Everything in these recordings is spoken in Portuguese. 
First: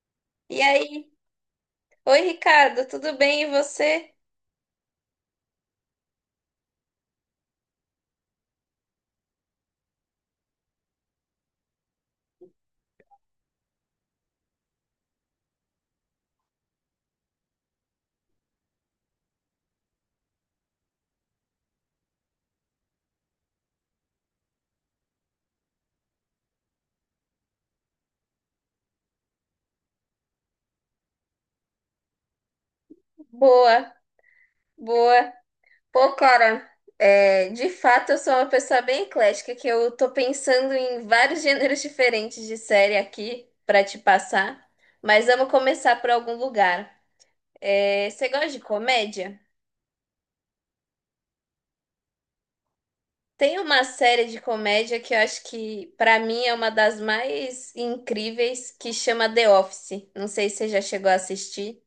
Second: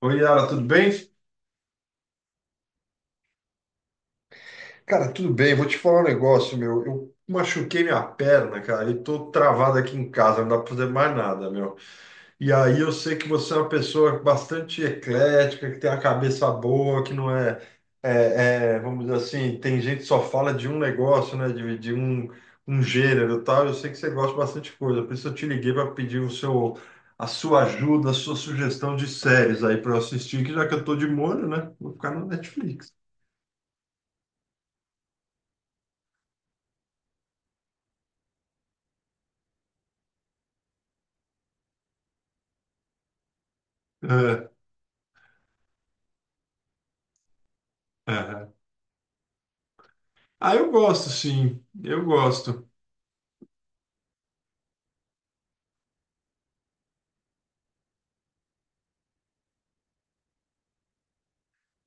Oi, Yara, E tudo bem? aí? Oi, Ricardo, tudo bem e você? Cara, tudo bem. Vou te falar um negócio, meu. Eu machuquei minha perna, cara, e tô travado aqui em casa, não dá pra fazer mais nada, meu. E aí eu sei que você é uma pessoa bastante eclética, que tem a cabeça boa, que não é, vamos dizer assim, tem gente que só fala de um negócio, né, de um gênero e tal. Eu sei que você gosta bastante de coisa, por isso eu te liguei para pedir a sua ajuda, a sua sugestão de séries aí para eu assistir, que já que eu tô de molho, né, vou ficar no Netflix. Boa, boa. Pô, cara, é, de fato eu sou uma pessoa bem eclética, que eu tô pensando em vários gêneros diferentes de série aqui pra te É, passar, mas vamos começar por algum lugar. É, você gosta aham. de comédia? Ah, eu gosto, sim. Eu gosto. Tem uma série de comédia que eu acho que, pra mim, é uma das mais incríveis, que chama The Office. Não sei se você já chegou a assistir.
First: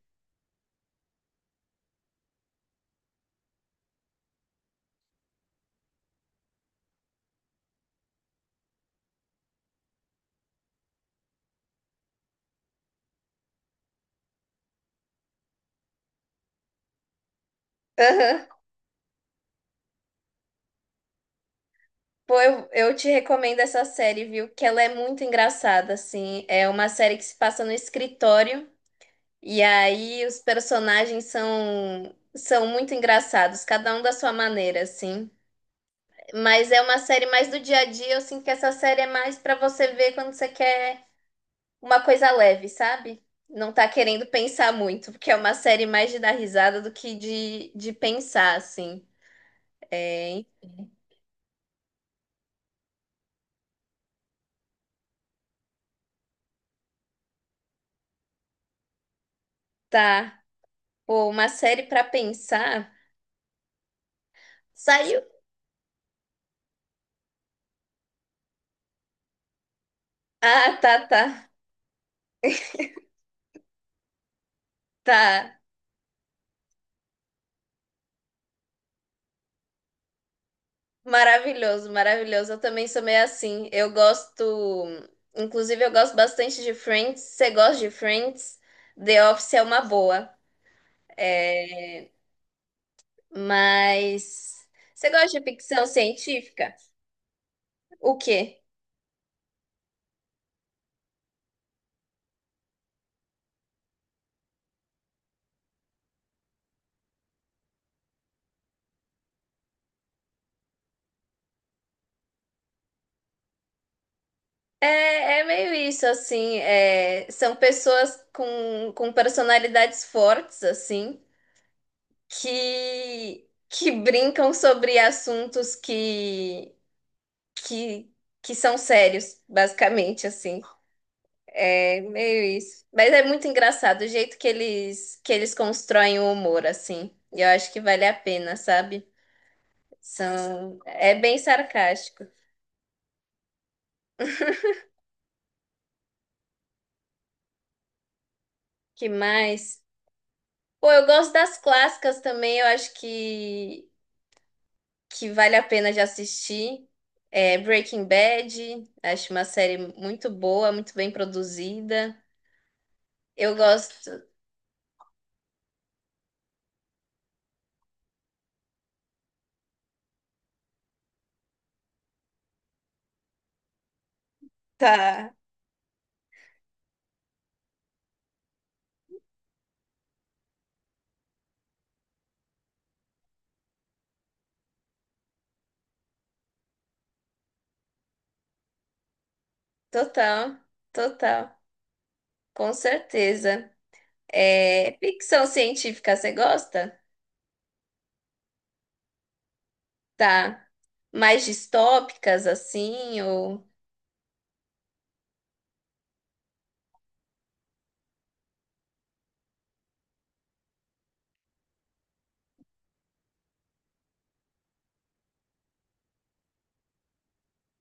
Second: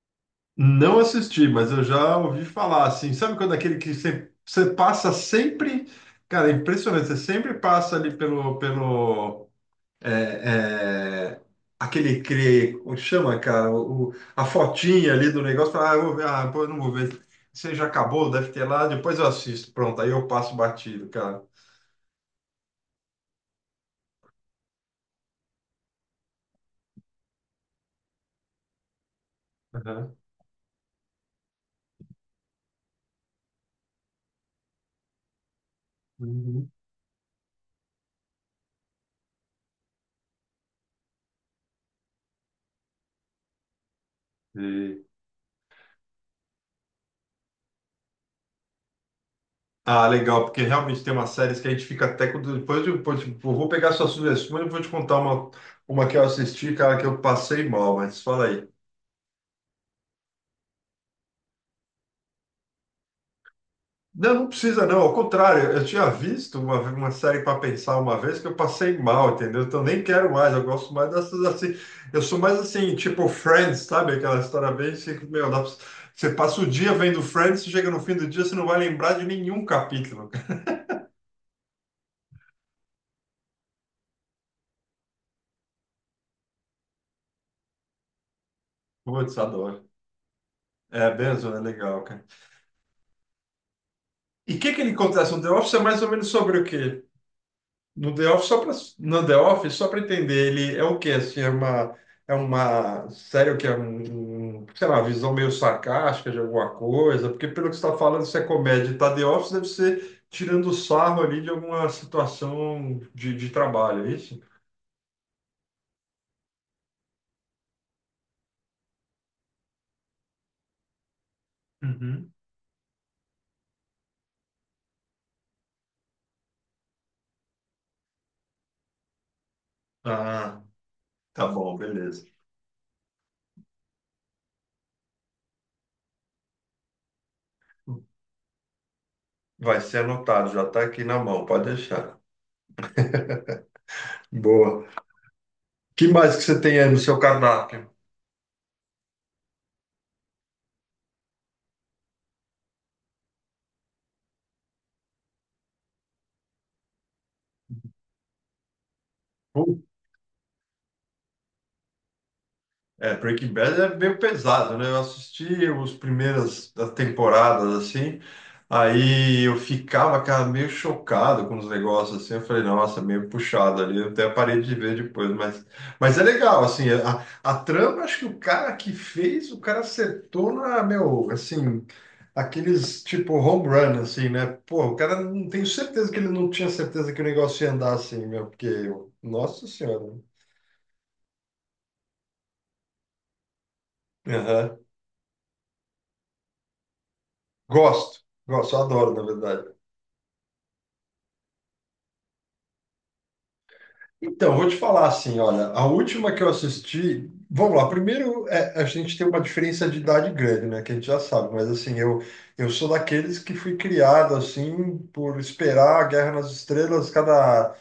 Não assisti, mas eu já ouvi falar, assim. Sabe quando aquele que você passa sempre. Cara, é impressionante. Você sempre passa ali pelo, é, é, como chama, cara, a fotinha ali do negócio, fala, ah, eu vou ver, ah, pô, eu não vou ver. Você já acabou, Aham. deve ter lá, depois eu assisto. Pronto, aí eu passo batido, cara. Pô, eu te recomendo essa série, viu? Que ela é muito engraçada, assim. É uma série que se passa no escritório, e Aham. aí os personagens são muito engraçados, cada um da sua maneira, assim. Mas é uma série mais do dia a dia, eu sinto que essa série é mais pra você ver quando você quer. Uma coisa leve, sabe? Não tá querendo pensar Uhum. muito, porque é uma série mais de dar risada do que de pensar, assim. Ah, É, legal, porque realmente tem umas séries que a gente fica até quando. Depois eu, depois, tipo, eu vou pegar suas sugestões e vou te contar uma que eu assisti, cara, que eu passei mal, mas fala aí. tá. Pô, uma série pra pensar. Não, não precisa, não. Ao Saiu. contrário, eu tinha visto uma série para pensar uma vez que eu passei mal, entendeu? Então nem quero mais, eu Ah, tá, gosto mais tá, dessas assim. Eu sou mais assim, tipo Friends, sabe? Aquela história bem assim, que, meu, tá. Você passa o dia vendo Friends, chega no fim do dia, você não vai lembrar de nenhum capítulo. Cara. Maravilhoso, maravilhoso. Eu também sou meio assim. Eu gosto. Inclusive, eu gosto bastante de Friends. Você gosta de Friends? The Putz, Office é uma adoro. boa. É, Benzo é legal, É, cara. mas. E o que que ele Você acontece gosta no de The Office é ficção mais ou menos sobre o científica? quê? No O The Office, só quê? para No The Office, só para entender, ele é o quê? Assim, é uma série que é sei lá, visão meio sarcástica de alguma coisa, porque pelo que você está falando, se é comédia e tá The Office, deve ser tirando sarro ali de alguma situação de trabalho, é isso? É, é meio isso, assim, é, são pessoas com personalidades fortes, assim, Uhum. que, brincam sobre assuntos que, que são sérios, basicamente, Ah, assim, tá bom, é beleza. meio isso. Mas é muito engraçado o jeito que eles constroem o humor, assim, e eu acho que vale a pena, sabe? Vai ser anotado, já São, está aqui é na bem mão, pode deixar. sarcástico. Boa. Que mais que você tem aí no seu cardápio? Que mais? Pô, eu gosto das clássicas também, eu acho que vale a pena de assistir. É Breaking Bad, acho uma série muito boa, muito bem produzida. É, Breaking Eu Bad é meio gosto. pesado, né? Eu assisti as primeiras das temporadas, assim, aí eu ficava, cara, meio chocado com os negócios, assim, eu falei, nossa, meio puxado ali, eu até parei de ver depois, Tá, mas é legal, assim, a trama, acho que o cara que fez, o cara acertou na, meu, assim, aqueles, tipo, home run, assim, né? Pô, o cara, não tenho certeza que ele não tinha certeza que o negócio ia andar assim, meu, porque, nossa senhora. total, total, com certeza. Aham. É, ficção científica, você gosta? Gosto, gosto, adoro, na verdade. Tá. Mais distópicas, assim, ou... Então, vou te falar assim, olha, a última que eu assisti, vamos lá, primeiro é, a gente tem uma diferença de idade grande, né, que a gente já sabe, mas assim, eu sou daqueles que fui criado, assim, por esperar a Guerra nas Estrelas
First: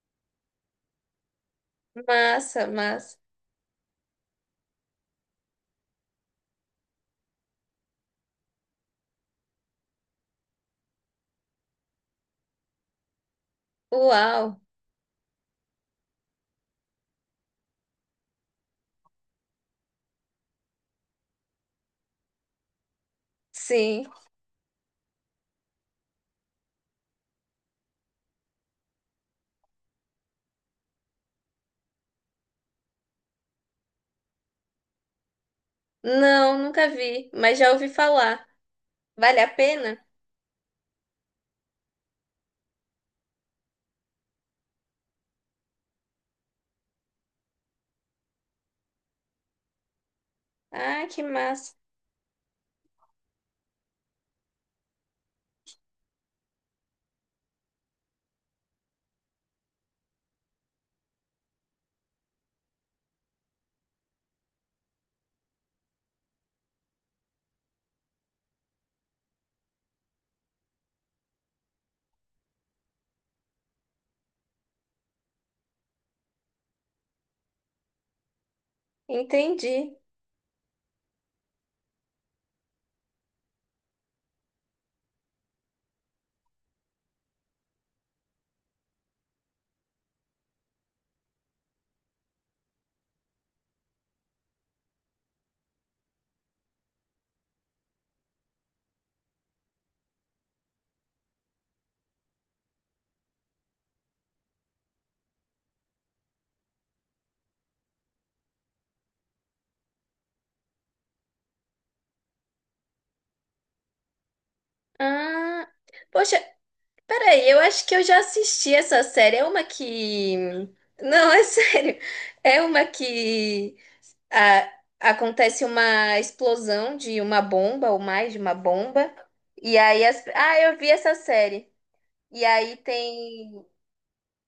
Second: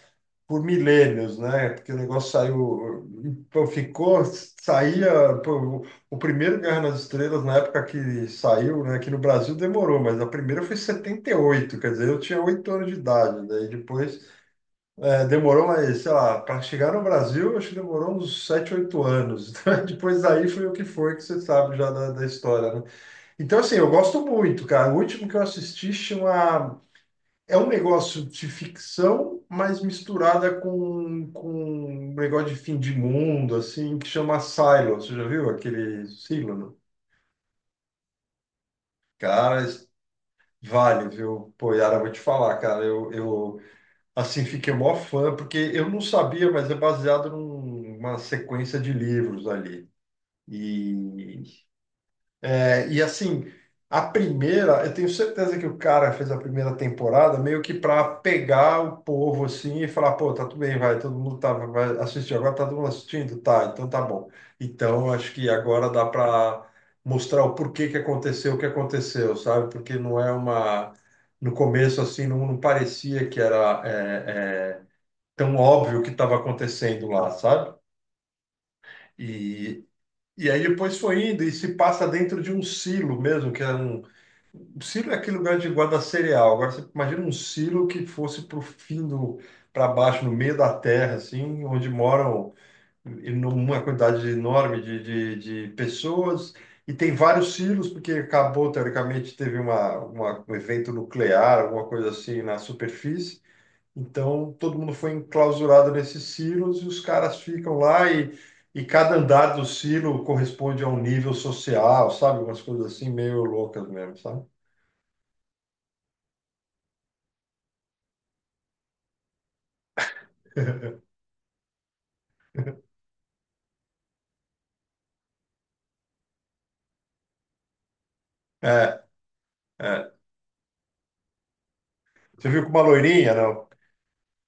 por milênios, né, porque o negócio Massa, saiu, massa. pô, ficou, saía, pô, o primeiro Guerra nas Estrelas, na época que saiu, né, aqui no Brasil demorou, mas a primeira foi em setenta e oito, quer dizer, eu tinha 8 anos de idade, daí depois. Uau, É, demorou, mas sei lá, para chegar no Brasil, acho que demorou uns 7, 8 anos. Depois daí foi o que foi, que você sabe já da história, né? Então, assim, eu sim. gosto muito, cara. O último que eu assisti chama. É um negócio de ficção, mas misturada com um negócio de fim de mundo, assim, que chama Silo. Você já viu aquele Não, Silo? nunca vi, mas já ouvi falar. Vale a Cara, pena? vale, viu? Pô, Yara, eu vou te falar, cara. Eu Assim, fiquei mó fã, porque eu não sabia, mas é baseado numa sequência de livros ali. Ah, que E, massa. Assim, a primeira, eu tenho certeza que o cara fez a primeira temporada meio que para pegar o povo assim e falar, pô, tá tudo bem, vai, todo mundo tá, vai assistir, agora tá todo mundo assistindo? Tá, então tá bom. Então, acho que agora dá para mostrar o porquê que aconteceu o que aconteceu, sabe? Porque não é uma. No começo, assim, não, não parecia que era tão óbvio o que estava acontecendo lá, sabe? E, Entendi. e aí depois foi indo e se passa dentro de um silo mesmo, que é um. O silo é aquele lugar de guarda cereal. Agora você imagina um silo que fosse para o fim do, para baixo, no meio da terra, assim, onde moram uma quantidade enorme de pessoas. E tem vários silos, porque acabou, teoricamente, teve um evento nuclear, alguma coisa assim na superfície. Então, todo mundo foi enclausurado nesses silos e os caras ficam lá e cada andar do silo corresponde a um nível social, sabe? Umas coisas assim meio loucas mesmo, sabe? Ah, poxa, peraí, eu acho que eu já assisti essa série. É uma que. Não, é sério. É uma que, ah, acontece uma explosão de uma bomba, ou mais de uma É, bomba. E aí. é. As... Ah, eu vi essa série. E Você viu com aí uma loirinha, tem. não?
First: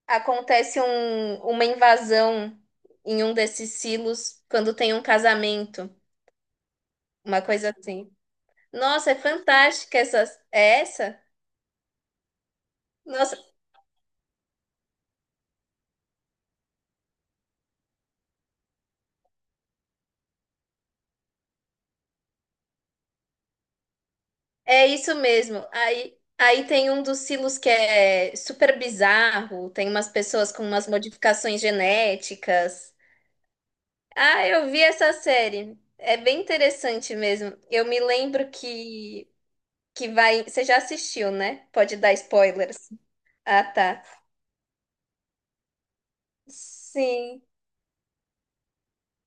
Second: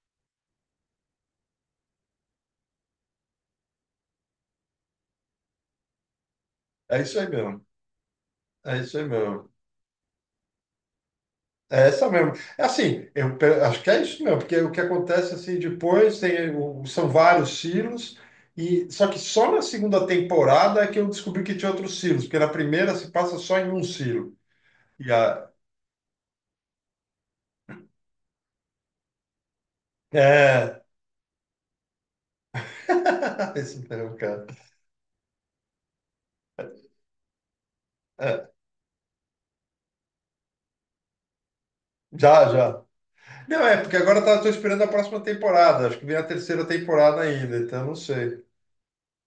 Acontece um... Uma invasão em um desses silos quando tem um casamento. É isso aí Uma mesmo. coisa assim. É isso aí Nossa, é mesmo. fantástica essa. É essa? É essa mesmo. É assim, Nossa, acho que é isso mesmo, porque o que acontece assim depois tem, são vários silos e só que só na segunda temporada é que eu descobri que tinha outros silos, porque na primeira se passa só em um silo. é E isso a, mesmo. Aí, aí tem um dos silos que é super bizarro, tem umas pessoas com é, umas modificações genéticas. Esse não, cara. Ah, eu vi essa série. É bem interessante mesmo. Eu me lembro É. Que vai, você já assistiu, né? Pode dar Já, já. spoilers. Ah, Não, é, porque tá. agora tá, tô esperando a próxima temporada. Acho que vem a terceira temporada Sim. ainda, então não sei.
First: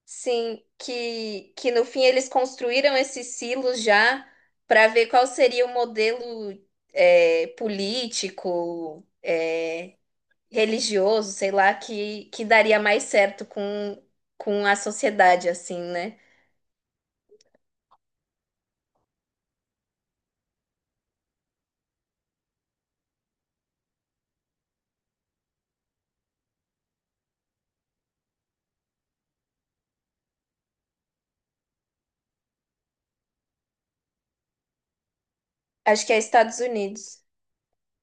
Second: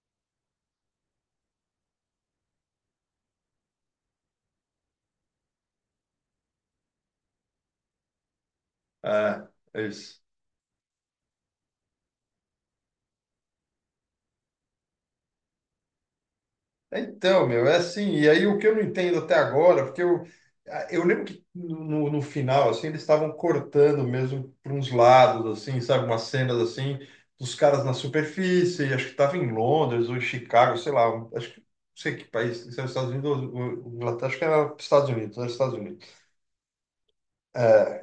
Sim, que no fim eles construíram esses silos já para ver qual seria o modelo é, político, É, é é, isso. religioso, sei lá, que daria mais certo com a sociedade, assim, né? Então, meu, é assim. E aí o que eu não entendo até agora, porque eu lembro que no final, assim, eles estavam cortando mesmo para uns lados, assim, sabe? Umas cenas assim, dos caras na superfície. Acho que tava em Londres ou em Chicago, sei lá. Acho que não sei que país, se era os Estados Unidos ou Inglaterra, acho que era Estados Unidos, era Estados Unidos. Acho que é Estados Unidos.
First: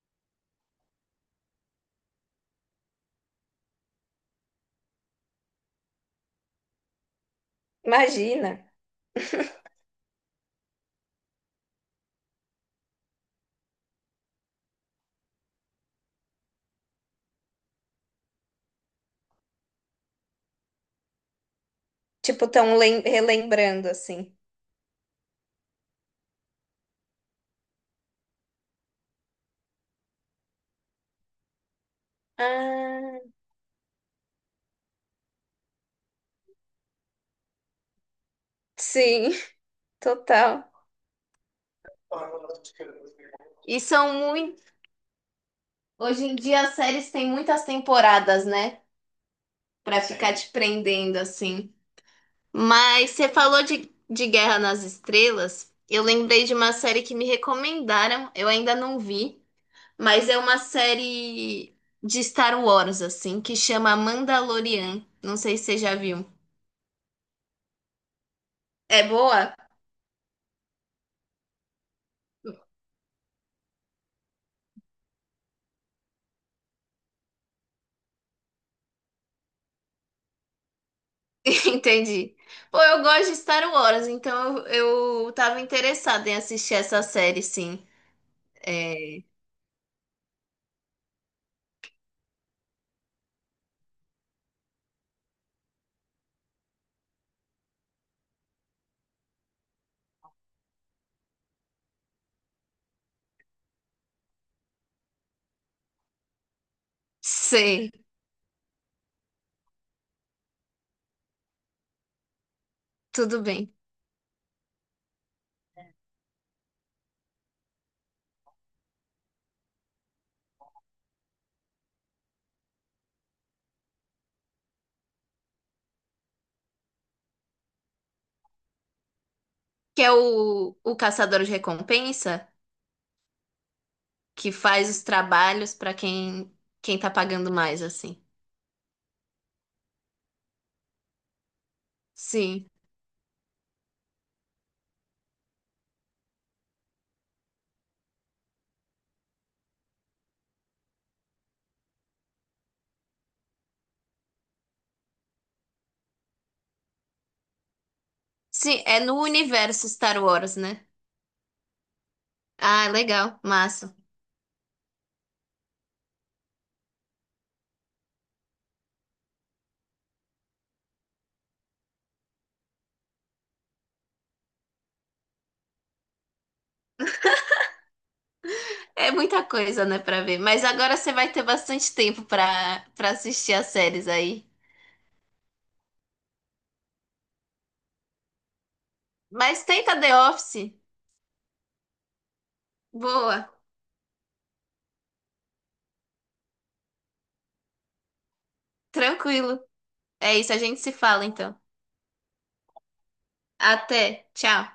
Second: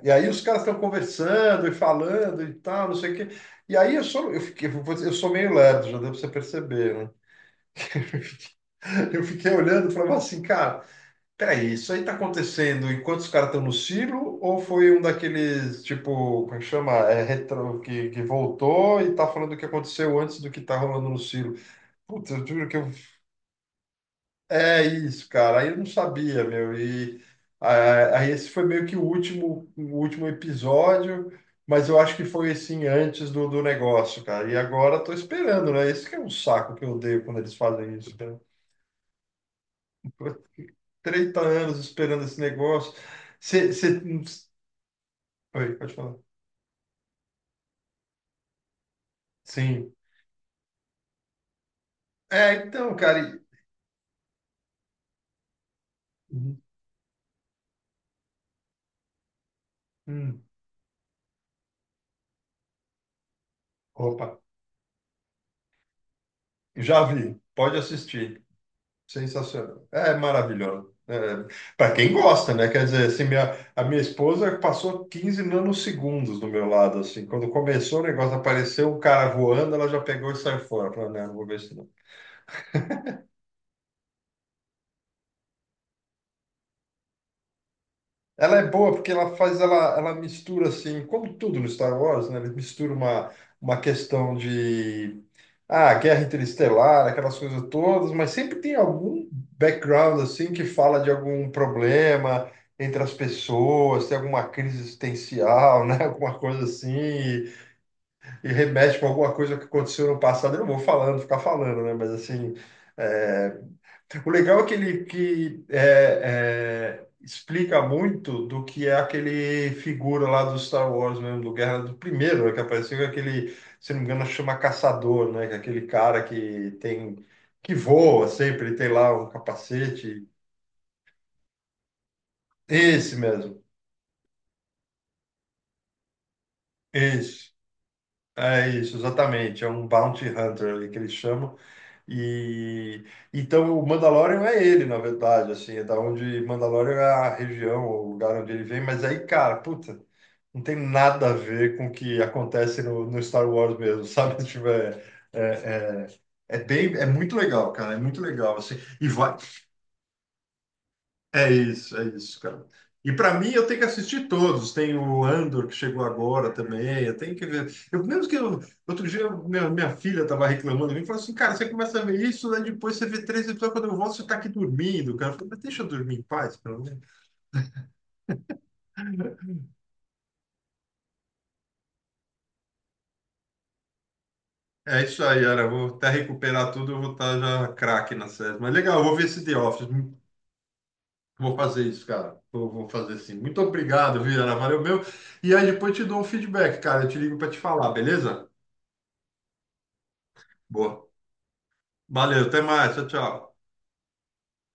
E aí os caras estão conversando e falando e tal, não sei o quê. E aí eu sou meio lerdo, já deu para você perceber, né? Imagina. Eu fiquei olhando e falava assim, cara, peraí, isso aí tá acontecendo enquanto os caras estão no silo ou foi um daqueles, tipo, como é que chama? É, retro, que voltou e tá falando o que aconteceu antes do que tá rolando no silo? Putz, eu Tipo, juro que tão eu. lem- relembrando, assim. É isso, cara. Aí eu não sabia, meu. E ah, aí esse foi meio que o último episódio, mas eu acho que foi assim antes Ah, do negócio, cara. E agora tô esperando, né? Esse que é um saco que eu odeio quando eles fazem isso, cara. sim, total. 30 anos esperando esse negócio. Você, E você. são muito. Oi, pode falar. Hoje em dia as séries têm muitas temporadas, né? Sim. Pra ficar te prendendo, assim. É, então, Mas cara. você falou de Guerra nas Estrelas. Eu lembrei de Hum, uma série que me recomendaram, eu ainda não vi. Mas é hum. uma série de Star Wars, assim, que chama Opa, Mandalorian. Não sei se você já viu. já vi. Pode assistir. É boa? Sensacional. É maravilhoso. Para quem gosta, né? Quer dizer, assim, a minha esposa passou 15 nanosegundos do meu lado, assim. Quando começou o negócio, apareceu um cara voando, ela já pegou e saiu fora. Falei, não, não vou ver isso não. Entendi. Pô, eu gosto de Star Wars, então eu tava interessada em assistir essa série, sim. Ela é boa porque É... ela faz, ela mistura, assim, como tudo no Star Wars, né? Ele mistura uma questão de, ah, Guerra Interestelar, aquelas coisas todas, mas sempre tem algum background assim que fala de algum problema entre as pessoas, tem alguma crise existencial, né? Alguma coisa assim, Sei, e remete com alguma coisa que aconteceu no passado. Eu não vou falando, ficar falando, né? Mas assim, tudo é, bem. o legal é que ele que, explica muito do que é aquele figura lá do Star Wars mesmo, do Guerra do Primeiro, né, que apareceu com aquele, se não me engano, chama Caçador, né? Que é aquele cara que tem que voa sempre, ele tem lá um Que é capacete. O Caçador de Recompensa, Esse mesmo, que faz os trabalhos pra quem, quem tá esse. pagando mais, assim. É isso, exatamente. É um Bounty Hunter ali que eles chamam. Sim. E então o Mandalorian é ele, na verdade, assim, é da onde Mandalorian é a região, o lugar onde ele vem, mas aí, cara, puta, não tem nada a ver com o que acontece no Star Wars mesmo, sabe? Tipo, é, é bem, é muito legal, cara, é muito legal, assim. Sim, é E no vai, universo Star Wars, né? É isso, cara. Ah, E para legal, mim, eu tenho que massa. assistir todos. Tem o Andor, que chegou agora também. Eu tenho que ver. Eu, mesmo que eu, outro dia, minha filha estava reclamando. Me falou assim: cara, você começa a ver isso, né? Depois você vê três episódios. Quando eu volto, você está aqui dormindo, cara. Eu falei, mas deixa eu dormir em paz, pelo menos. É muita coisa, né, pra ver. Mas agora você vai ter bastante tempo pra, pra assistir as séries aí. É isso aí, Ara. Eu vou até recuperar tudo. Eu vou estar já craque na série. Mas legal, eu vou ver esse The Mas Office. tenta The Office. Vou fazer isso, cara. Vou fazer sim. Boa, Muito obrigado, viu, Ara? Valeu meu. E aí depois eu te dou um feedback, cara. Eu te ligo para te falar, beleza? tranquilo. É isso, a gente se Boa. fala então. Valeu, até mais. Tchau, tchau. Até, tchau.